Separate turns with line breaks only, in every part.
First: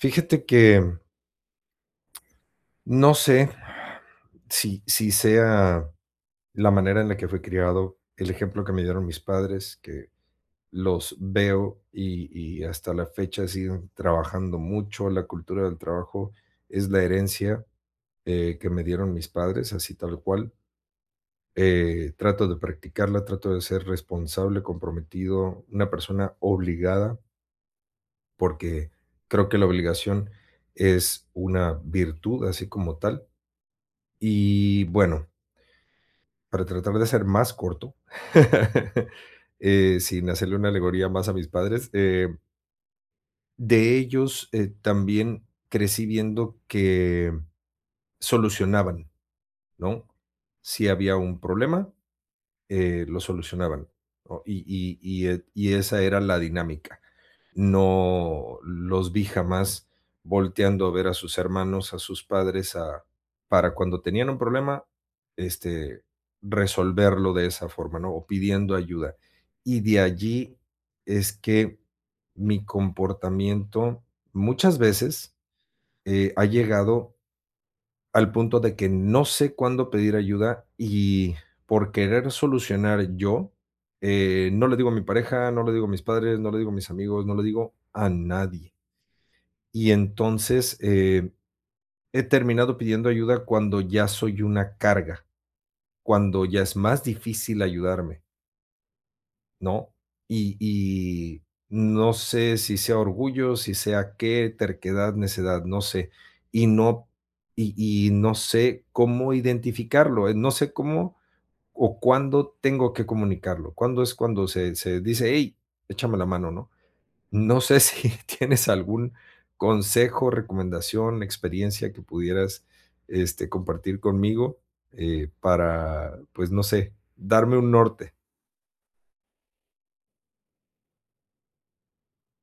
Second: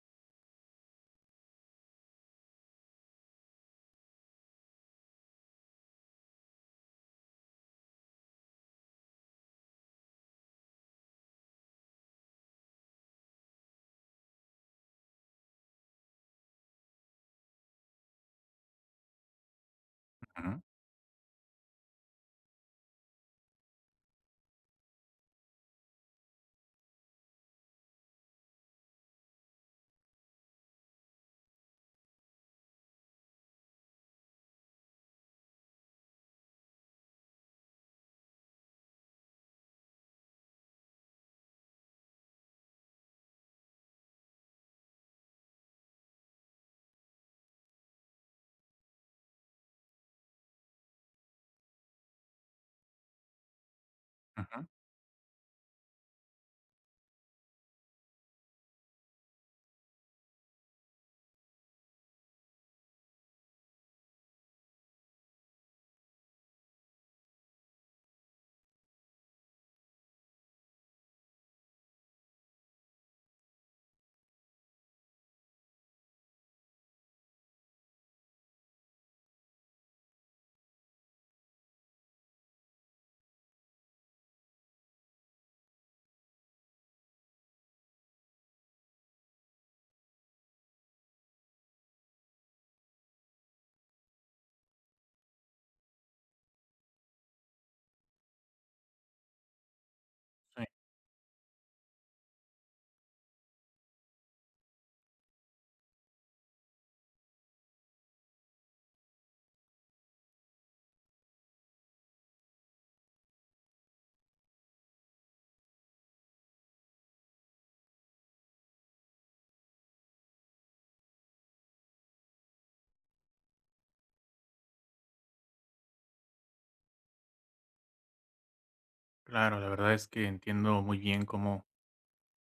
Fíjate que no sé si sea la manera en la que fui criado, el ejemplo que me dieron mis padres, que los veo y hasta la fecha siguen trabajando mucho, la cultura del trabajo es la herencia, que me dieron mis padres, así tal cual.
Ujú,
Trato de practicarla, trato de ser responsable, comprometido, una persona obligada, porque creo que la obligación es una virtud así como tal. Y bueno, para tratar de ser más corto, sin hacerle una alegoría más a mis padres, de ellos, también crecí viendo que solucionaban, ¿no? Si había un problema, lo solucionaban, ¿no? Y,
ujú,
y, y, eh, y esa era la dinámica. No los vi jamás volteando a ver a sus hermanos, a sus padres, a, para cuando tenían un problema, este, resolverlo de esa forma, ¿no? O pidiendo ayuda. Y de allí es que mi comportamiento muchas veces ha llegado al punto de que no sé cuándo pedir ayuda y por querer solucionar yo, no le digo a mi pareja, no le digo a mis padres, no le digo a mis amigos, no le digo a nadie. Y entonces, he terminado pidiendo ayuda cuando ya soy una carga, cuando ya es más difícil ayudarme, ¿no? Y,
sí,
y no sé si sea orgullo, si sea qué, terquedad, necedad, no sé. Y no, y, y no sé cómo identificarlo, no sé cómo o cuándo tengo que comunicarlo. ¿Cuándo es cuando se dice? Hey, échame la mano, ¿no? No sé si tienes algún consejo, recomendación, experiencia que pudieras compartir conmigo para, pues no sé, darme un norte.
claro, la verdad es que entiendo muy bien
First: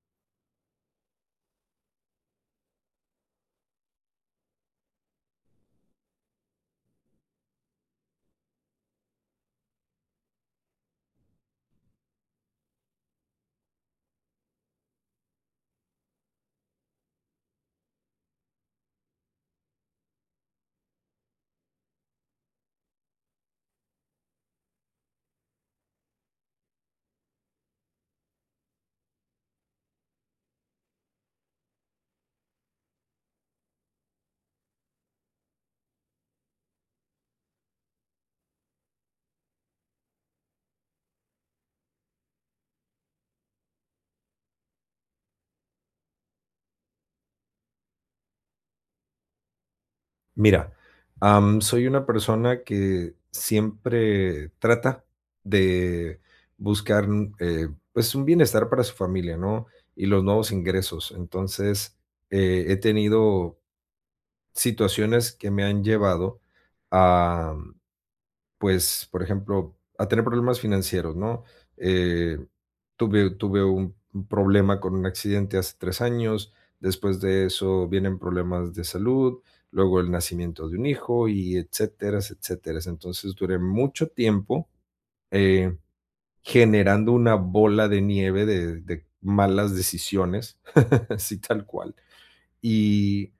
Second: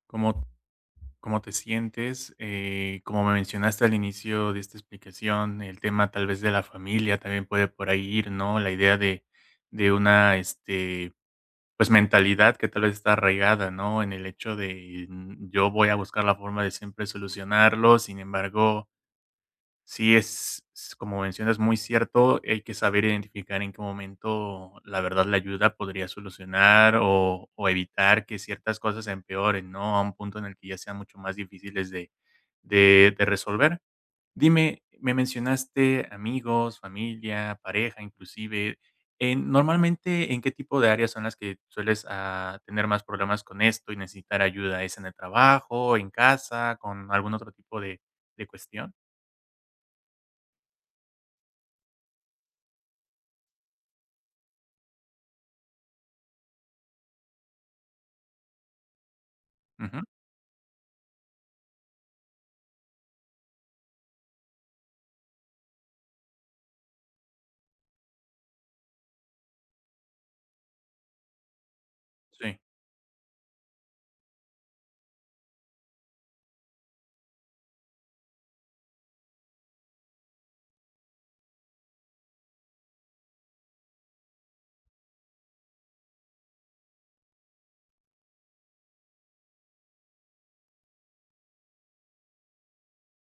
cómo, cómo te sientes. Como me mencionaste al inicio de esta explicación, el tema tal vez de la familia también puede por ahí ir, ¿no? La idea de una pues mentalidad que tal vez está arraigada, ¿no? En el hecho de yo voy a buscar la forma de siempre solucionarlo. Sin embargo, sí, es, s como mencionas, muy cierto. Hay que saber identificar en qué momento, la verdad, la ayuda podría solucionar o evitar que ciertas cosas empeoren, ¿no? A un punto en el que ya sean mucho más difíciles de resolver. Dime, me mencionaste amigos, familia, pareja, inclusive, normalmente, ¿en qué tipo de áreas son las que sueles, tener más problemas con esto y necesitar ayuda? ¿Es en el trabajo, en casa, con algún otro tipo de cuestión?
Mira, soy una persona que siempre trata de buscar, pues, un bienestar para su familia, ¿no?
Ujú,
Y los nuevos ingresos. Entonces, he tenido situaciones que me han llevado a pues, por ejemplo, a tener problemas financieros, ¿no? Eh,
sí.
tuve un problema con un accidente hace 3 años, después de eso vienen problemas de salud, luego el nacimiento de un hijo y etcéteras, etcéteras. Entonces, duré mucho tiempo, eh, generando una bola de nieve de malas decisiones, así tal cual. Y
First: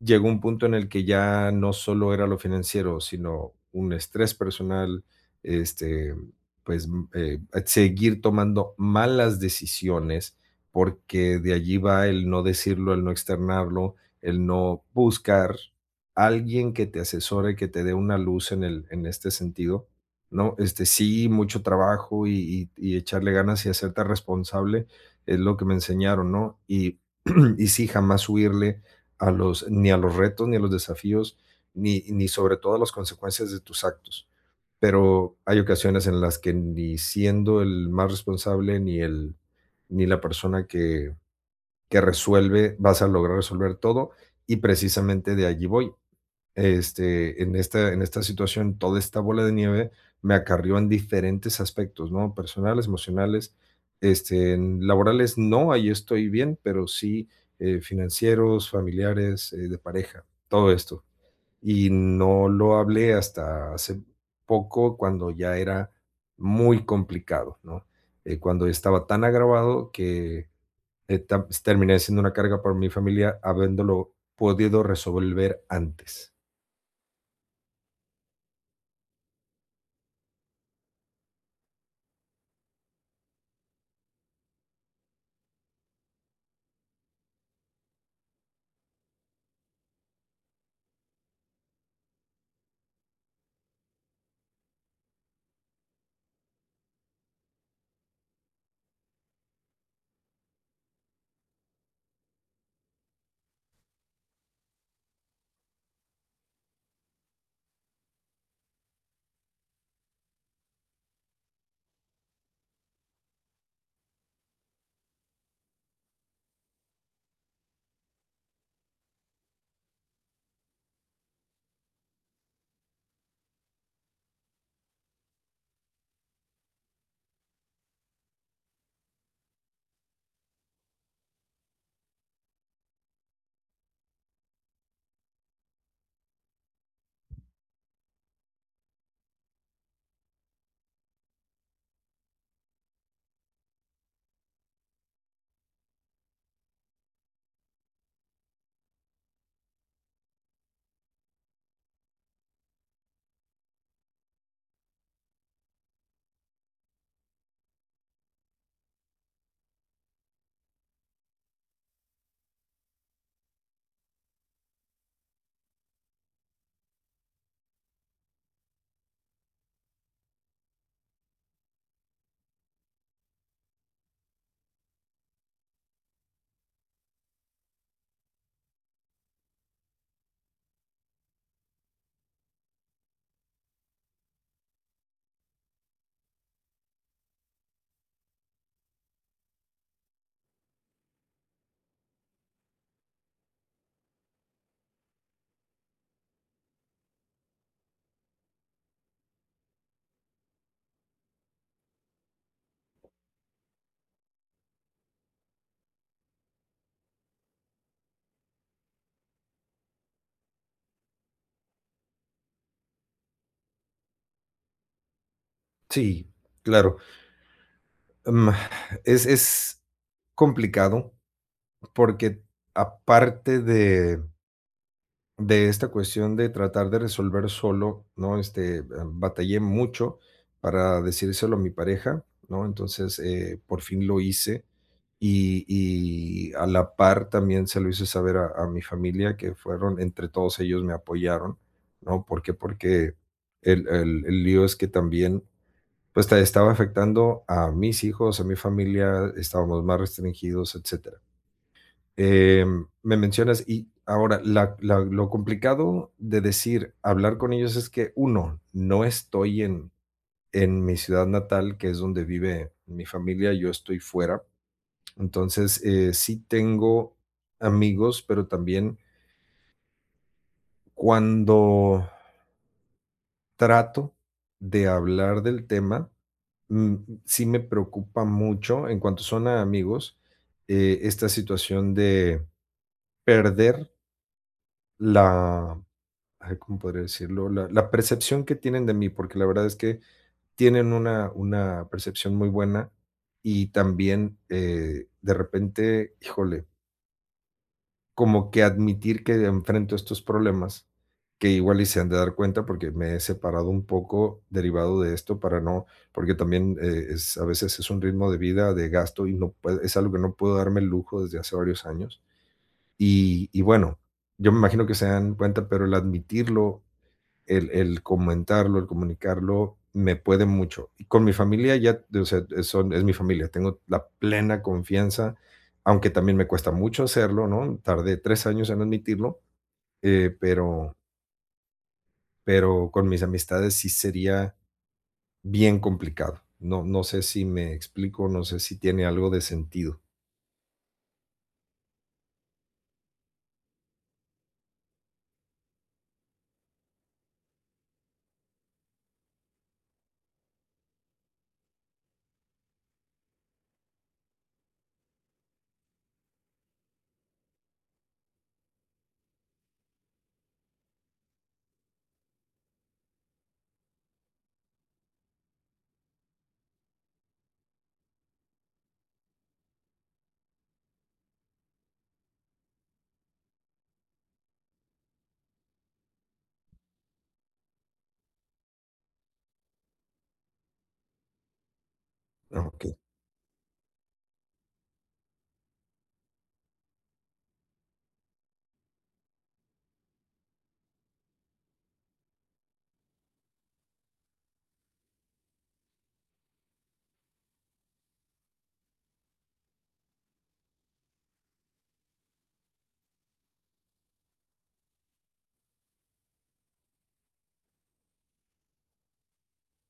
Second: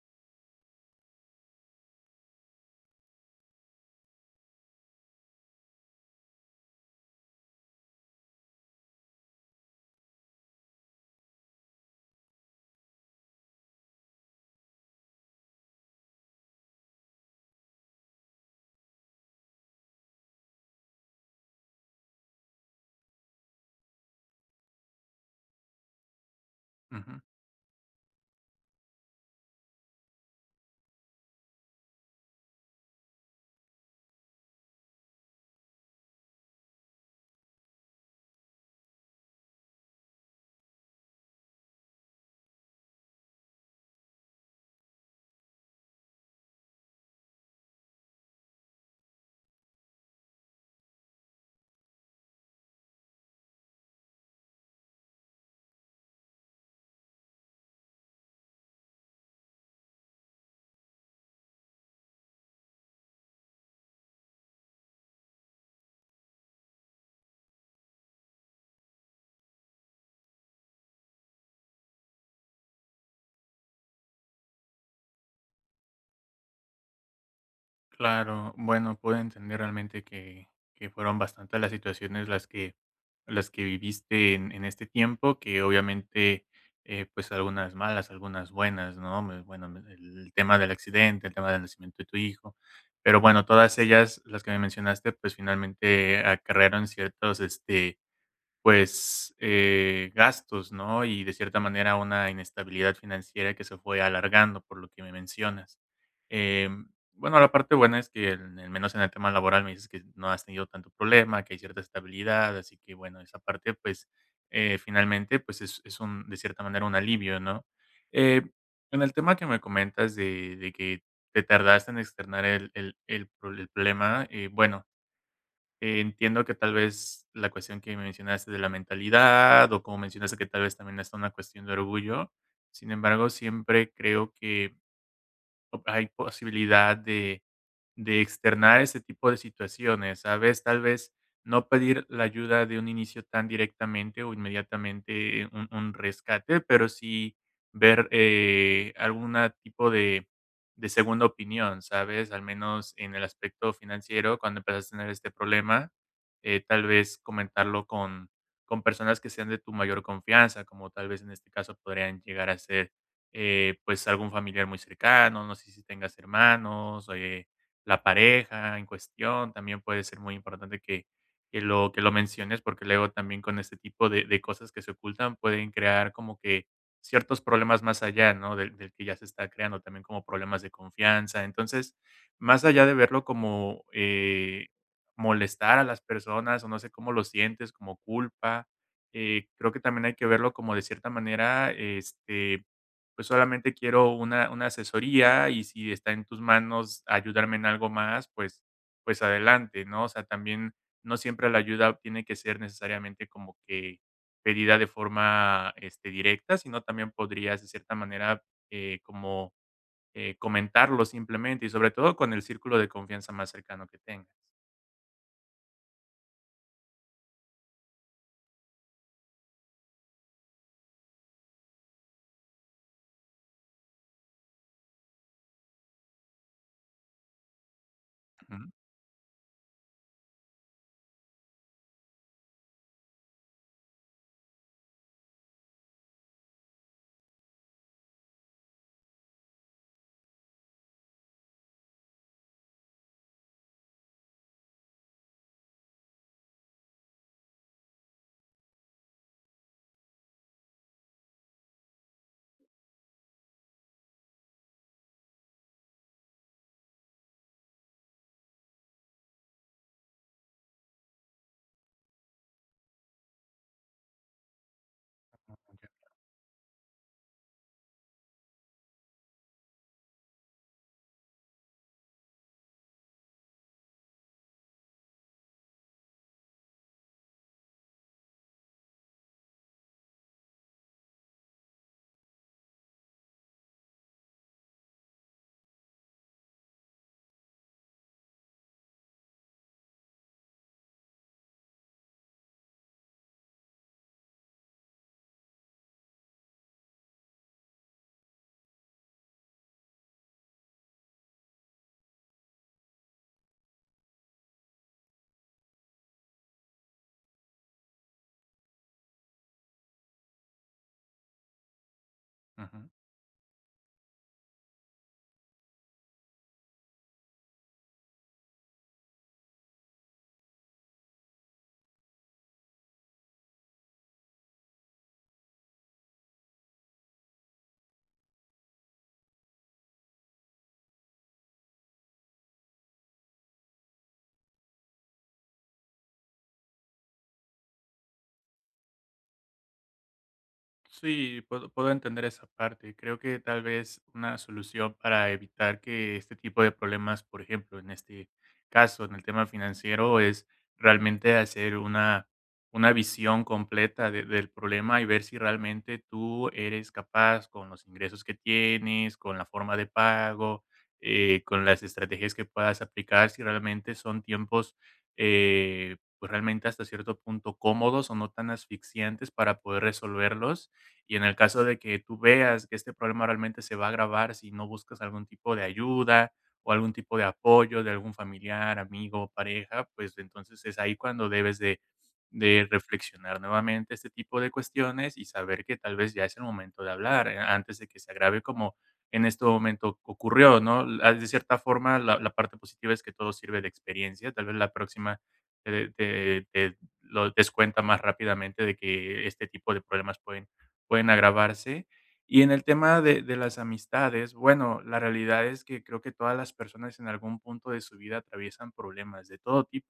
llegó un punto en el que ya no solo era lo financiero, sino un estrés personal, este, pues, seguir tomando malas decisiones, porque de allí va el no decirlo, el no externarlo, el no buscar alguien que te asesore, que te dé una luz en el en este sentido, ¿no? Este, sí, mucho trabajo y echarle ganas y hacerte responsable, es lo que me enseñaron, ¿no? Y
Ujú.
y sí, jamás huirle, a los, ni a los retos, ni a los desafíos, ni sobre todo a las consecuencias de tus actos. Pero hay ocasiones en las que ni siendo el más responsable, ni el, ni la persona que resuelve, vas a lograr resolver todo. Y precisamente de allí voy en esta situación, toda esta bola de nieve me acarrió en diferentes aspectos, ¿no? Personales, emocionales, en laborales no, ahí estoy bien, pero sí financieros, familiares, de pareja, todo esto. Y no lo hablé hasta hace poco, cuando ya era muy complicado, ¿no? Cuando estaba tan agravado que terminé siendo una carga para mi familia, habiéndolo podido resolver antes.
Claro, bueno, puedo entender realmente que fueron bastantes las situaciones las que viviste en este tiempo, que obviamente, pues algunas malas, algunas buenas, ¿no? El tema del accidente, el tema del nacimiento de tu hijo, pero bueno, todas ellas, las que me mencionaste, pues finalmente acarrearon ciertos, pues, gastos, ¿no? Y de cierta manera una inestabilidad financiera que se fue alargando, por lo que me mencionas. Em, bueno, la parte buena es que, en al menos en el tema laboral, me dices que no has tenido tanto problema, que hay cierta estabilidad, así que, bueno, esa parte, pues, finalmente, pues, es un de cierta manera, un alivio, ¿no? Eh, en el tema que me comentas de que te tardaste en externar el problema, bueno, entiendo que tal vez la cuestión que mencionaste de la mentalidad, o como mencionaste, que tal vez también está una cuestión de orgullo. Sin embargo, siempre creo que hay posibilidad de externar ese tipo de situaciones, ¿sabes? Tal vez no pedir la ayuda de un inicio tan directamente o inmediatamente un rescate, pero sí ver algún tipo de segunda opinión, ¿sabes? Al menos en el aspecto financiero, cuando empezaste a tener este problema, tal vez comentarlo con personas que sean de tu mayor confianza, como tal vez en este caso podrían llegar a ser pues algún familiar muy cercano, no sé si tengas hermanos, o la pareja en cuestión, también puede ser muy importante que que lo menciones, porque luego también con este tipo de cosas que se ocultan pueden crear como que ciertos problemas más allá, ¿no?, del que ya se está creando, también como problemas de confianza. Entonces, más allá de verlo como, molestar a las personas, o no sé cómo lo sientes, como culpa, creo que también hay que verlo como de cierta manera, pues solamente quiero una asesoría, y si está en tus manos ayudarme en algo más, pues adelante, ¿no? O sea, también no siempre la ayuda tiene que ser necesariamente como que pedida de forma, este, directa, sino también podrías de cierta manera, eh, como, comentarlo simplemente y sobre todo con el círculo de confianza más cercano que tengas.
Sí, claro. Mm, es complicado porque aparte de esta cuestión de tratar de resolver solo, ¿no?
Ujú.
Batallé mucho para decírselo a mi pareja, ¿no? Entonces, por fin lo hice y a la par también se lo hice saber a mi familia, que fueron entre todos ellos me apoyaron, ¿no? ¿Por qué? Porque el lío es que también pues te estaba afectando a mis hijos, a mi familia, estábamos más restringidos, etcétera. Em, me mencionas y ahora la la lo complicado de decir, hablar con ellos es que, uno no estoy en mi ciudad natal, que es donde vive mi familia, yo estoy fuera.
Okey.
Entonces, sí tengo amigos, pero también cuando trato de hablar del tema, mm, sí me preocupa mucho en cuanto son a amigos, esta situación de perder la, ay, ¿cómo podría decirlo? La percepción que tienen de mí, porque la verdad es que tienen una percepción muy buena y también de repente, híjole, como que admitir que enfrento estos problemas, que igual y se han de dar cuenta porque me he separado un poco derivado de esto para no, porque también es, a veces es un ritmo de vida, de gasto y no puede- es algo que no puedo darme el lujo desde hace varios años.
Ujú.
Y bueno, yo me imagino que se dan cuenta, pero el admitirlo el comentarlo, el comunicarlo, me puede mucho. Y con mi familia ya, o sea, son, es mi familia, tengo la plena confianza, aunque también me cuesta mucho hacerlo, ¿no? Tardé 3 años en admitirlo, eh, pero, pero con mis amistades sí sería bien complicado. No, no sé si me explico, no sé si tiene algo de sentido.
Sí, puedo, puedo entender esa parte. Creo que tal vez una solución para evitar que este tipo de problemas, por ejemplo, en este caso, en el tema financiero, es realmente hacer una visión completa del problema y ver si realmente tú eres capaz con los ingresos que tienes, con la forma de pago, con las estrategias que puedas aplicar, si realmente son tiempos pues realmente hasta cierto punto cómodos o no tan asfixiantes para poder resolverlos, y en el caso de que tú veas que este problema realmente se va a agravar si no buscas algún tipo de ayuda o algún tipo de apoyo de algún familiar, amigo, pareja, pues entonces es ahí cuando debes
Ah,
de
Ok,
reflexionar nuevamente este tipo de cuestiones y saber que tal vez ya es el momento de hablar, antes de que se agrave como en este momento ocurrió, ¿no? De cierta forma, la parte positiva es que todo sirve de experiencia. Tal vez la próxima te lo descuenta más rápidamente de que este tipo de problemas pueden agravarse. Y en el tema de las amistades, bueno, la realidad es que creo que todas las personas en algún punto de su vida atraviesan problemas de todo tipo.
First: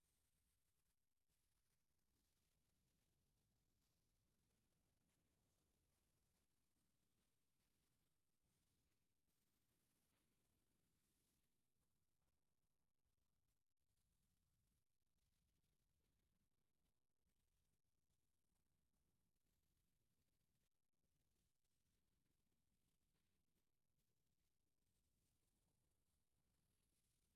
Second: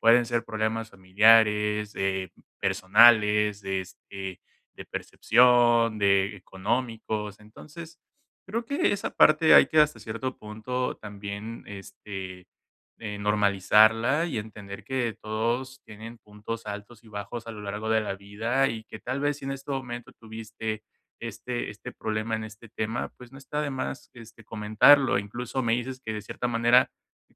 Pueden ser problemas familiares, personales, de, de percepción, de económicos. Entonces, creo que esa parte hay que hasta cierto punto también, normalizarla y entender que todos tienen puntos altos y bajos a lo largo de la vida, y que tal vez si en este momento tuviste este problema en este tema, pues no está de más, comentarlo. Incluso me dices que de cierta manera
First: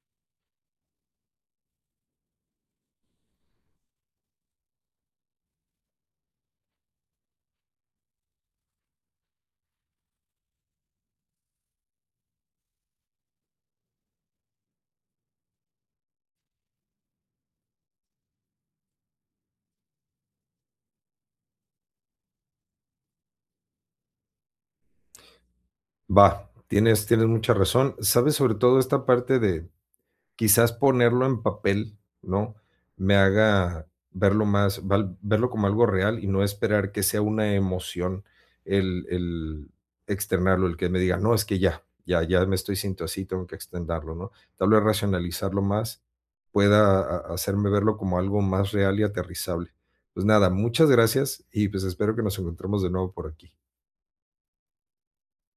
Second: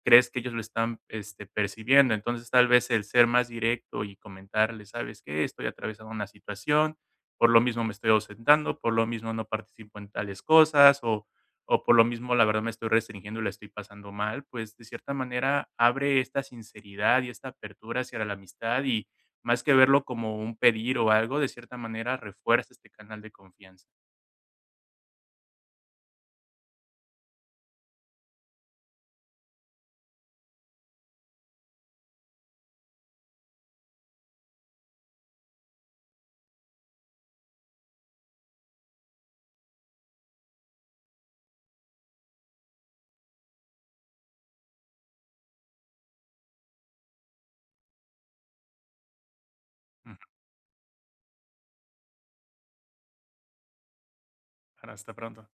crees que ellos lo están, percibiendo. Entonces tal vez el ser más directo y comentarle, ¿sabes qué? Estoy atravesando una situación, por lo mismo me estoy ausentando, por lo mismo no participo en tales cosas, o por lo mismo, la verdad, me estoy restringiendo y la estoy pasando mal. Pues, de cierta manera abre esta sinceridad y esta apertura hacia la amistad, y más que verlo como un pedir o algo, de cierta manera refuerza este canal de confianza.
va, tienes, tienes mucha razón. Sabes sobre todo esta parte de, quizás ponerlo en papel, ¿no? Me haga verlo más, val- verlo como algo real y no esperar que sea una emoción el externarlo, el que me diga, no, es que ya, ya, ya me estoy sintiendo así, tengo que extenderlo, ¿no? Tal vez racionalizarlo más pueda hacerme verlo como algo más real y aterrizable. Pues
Ujú.
nada, muchas gracias y pues espero que nos encontremos de nuevo por aquí.
Ahora, hasta pronto.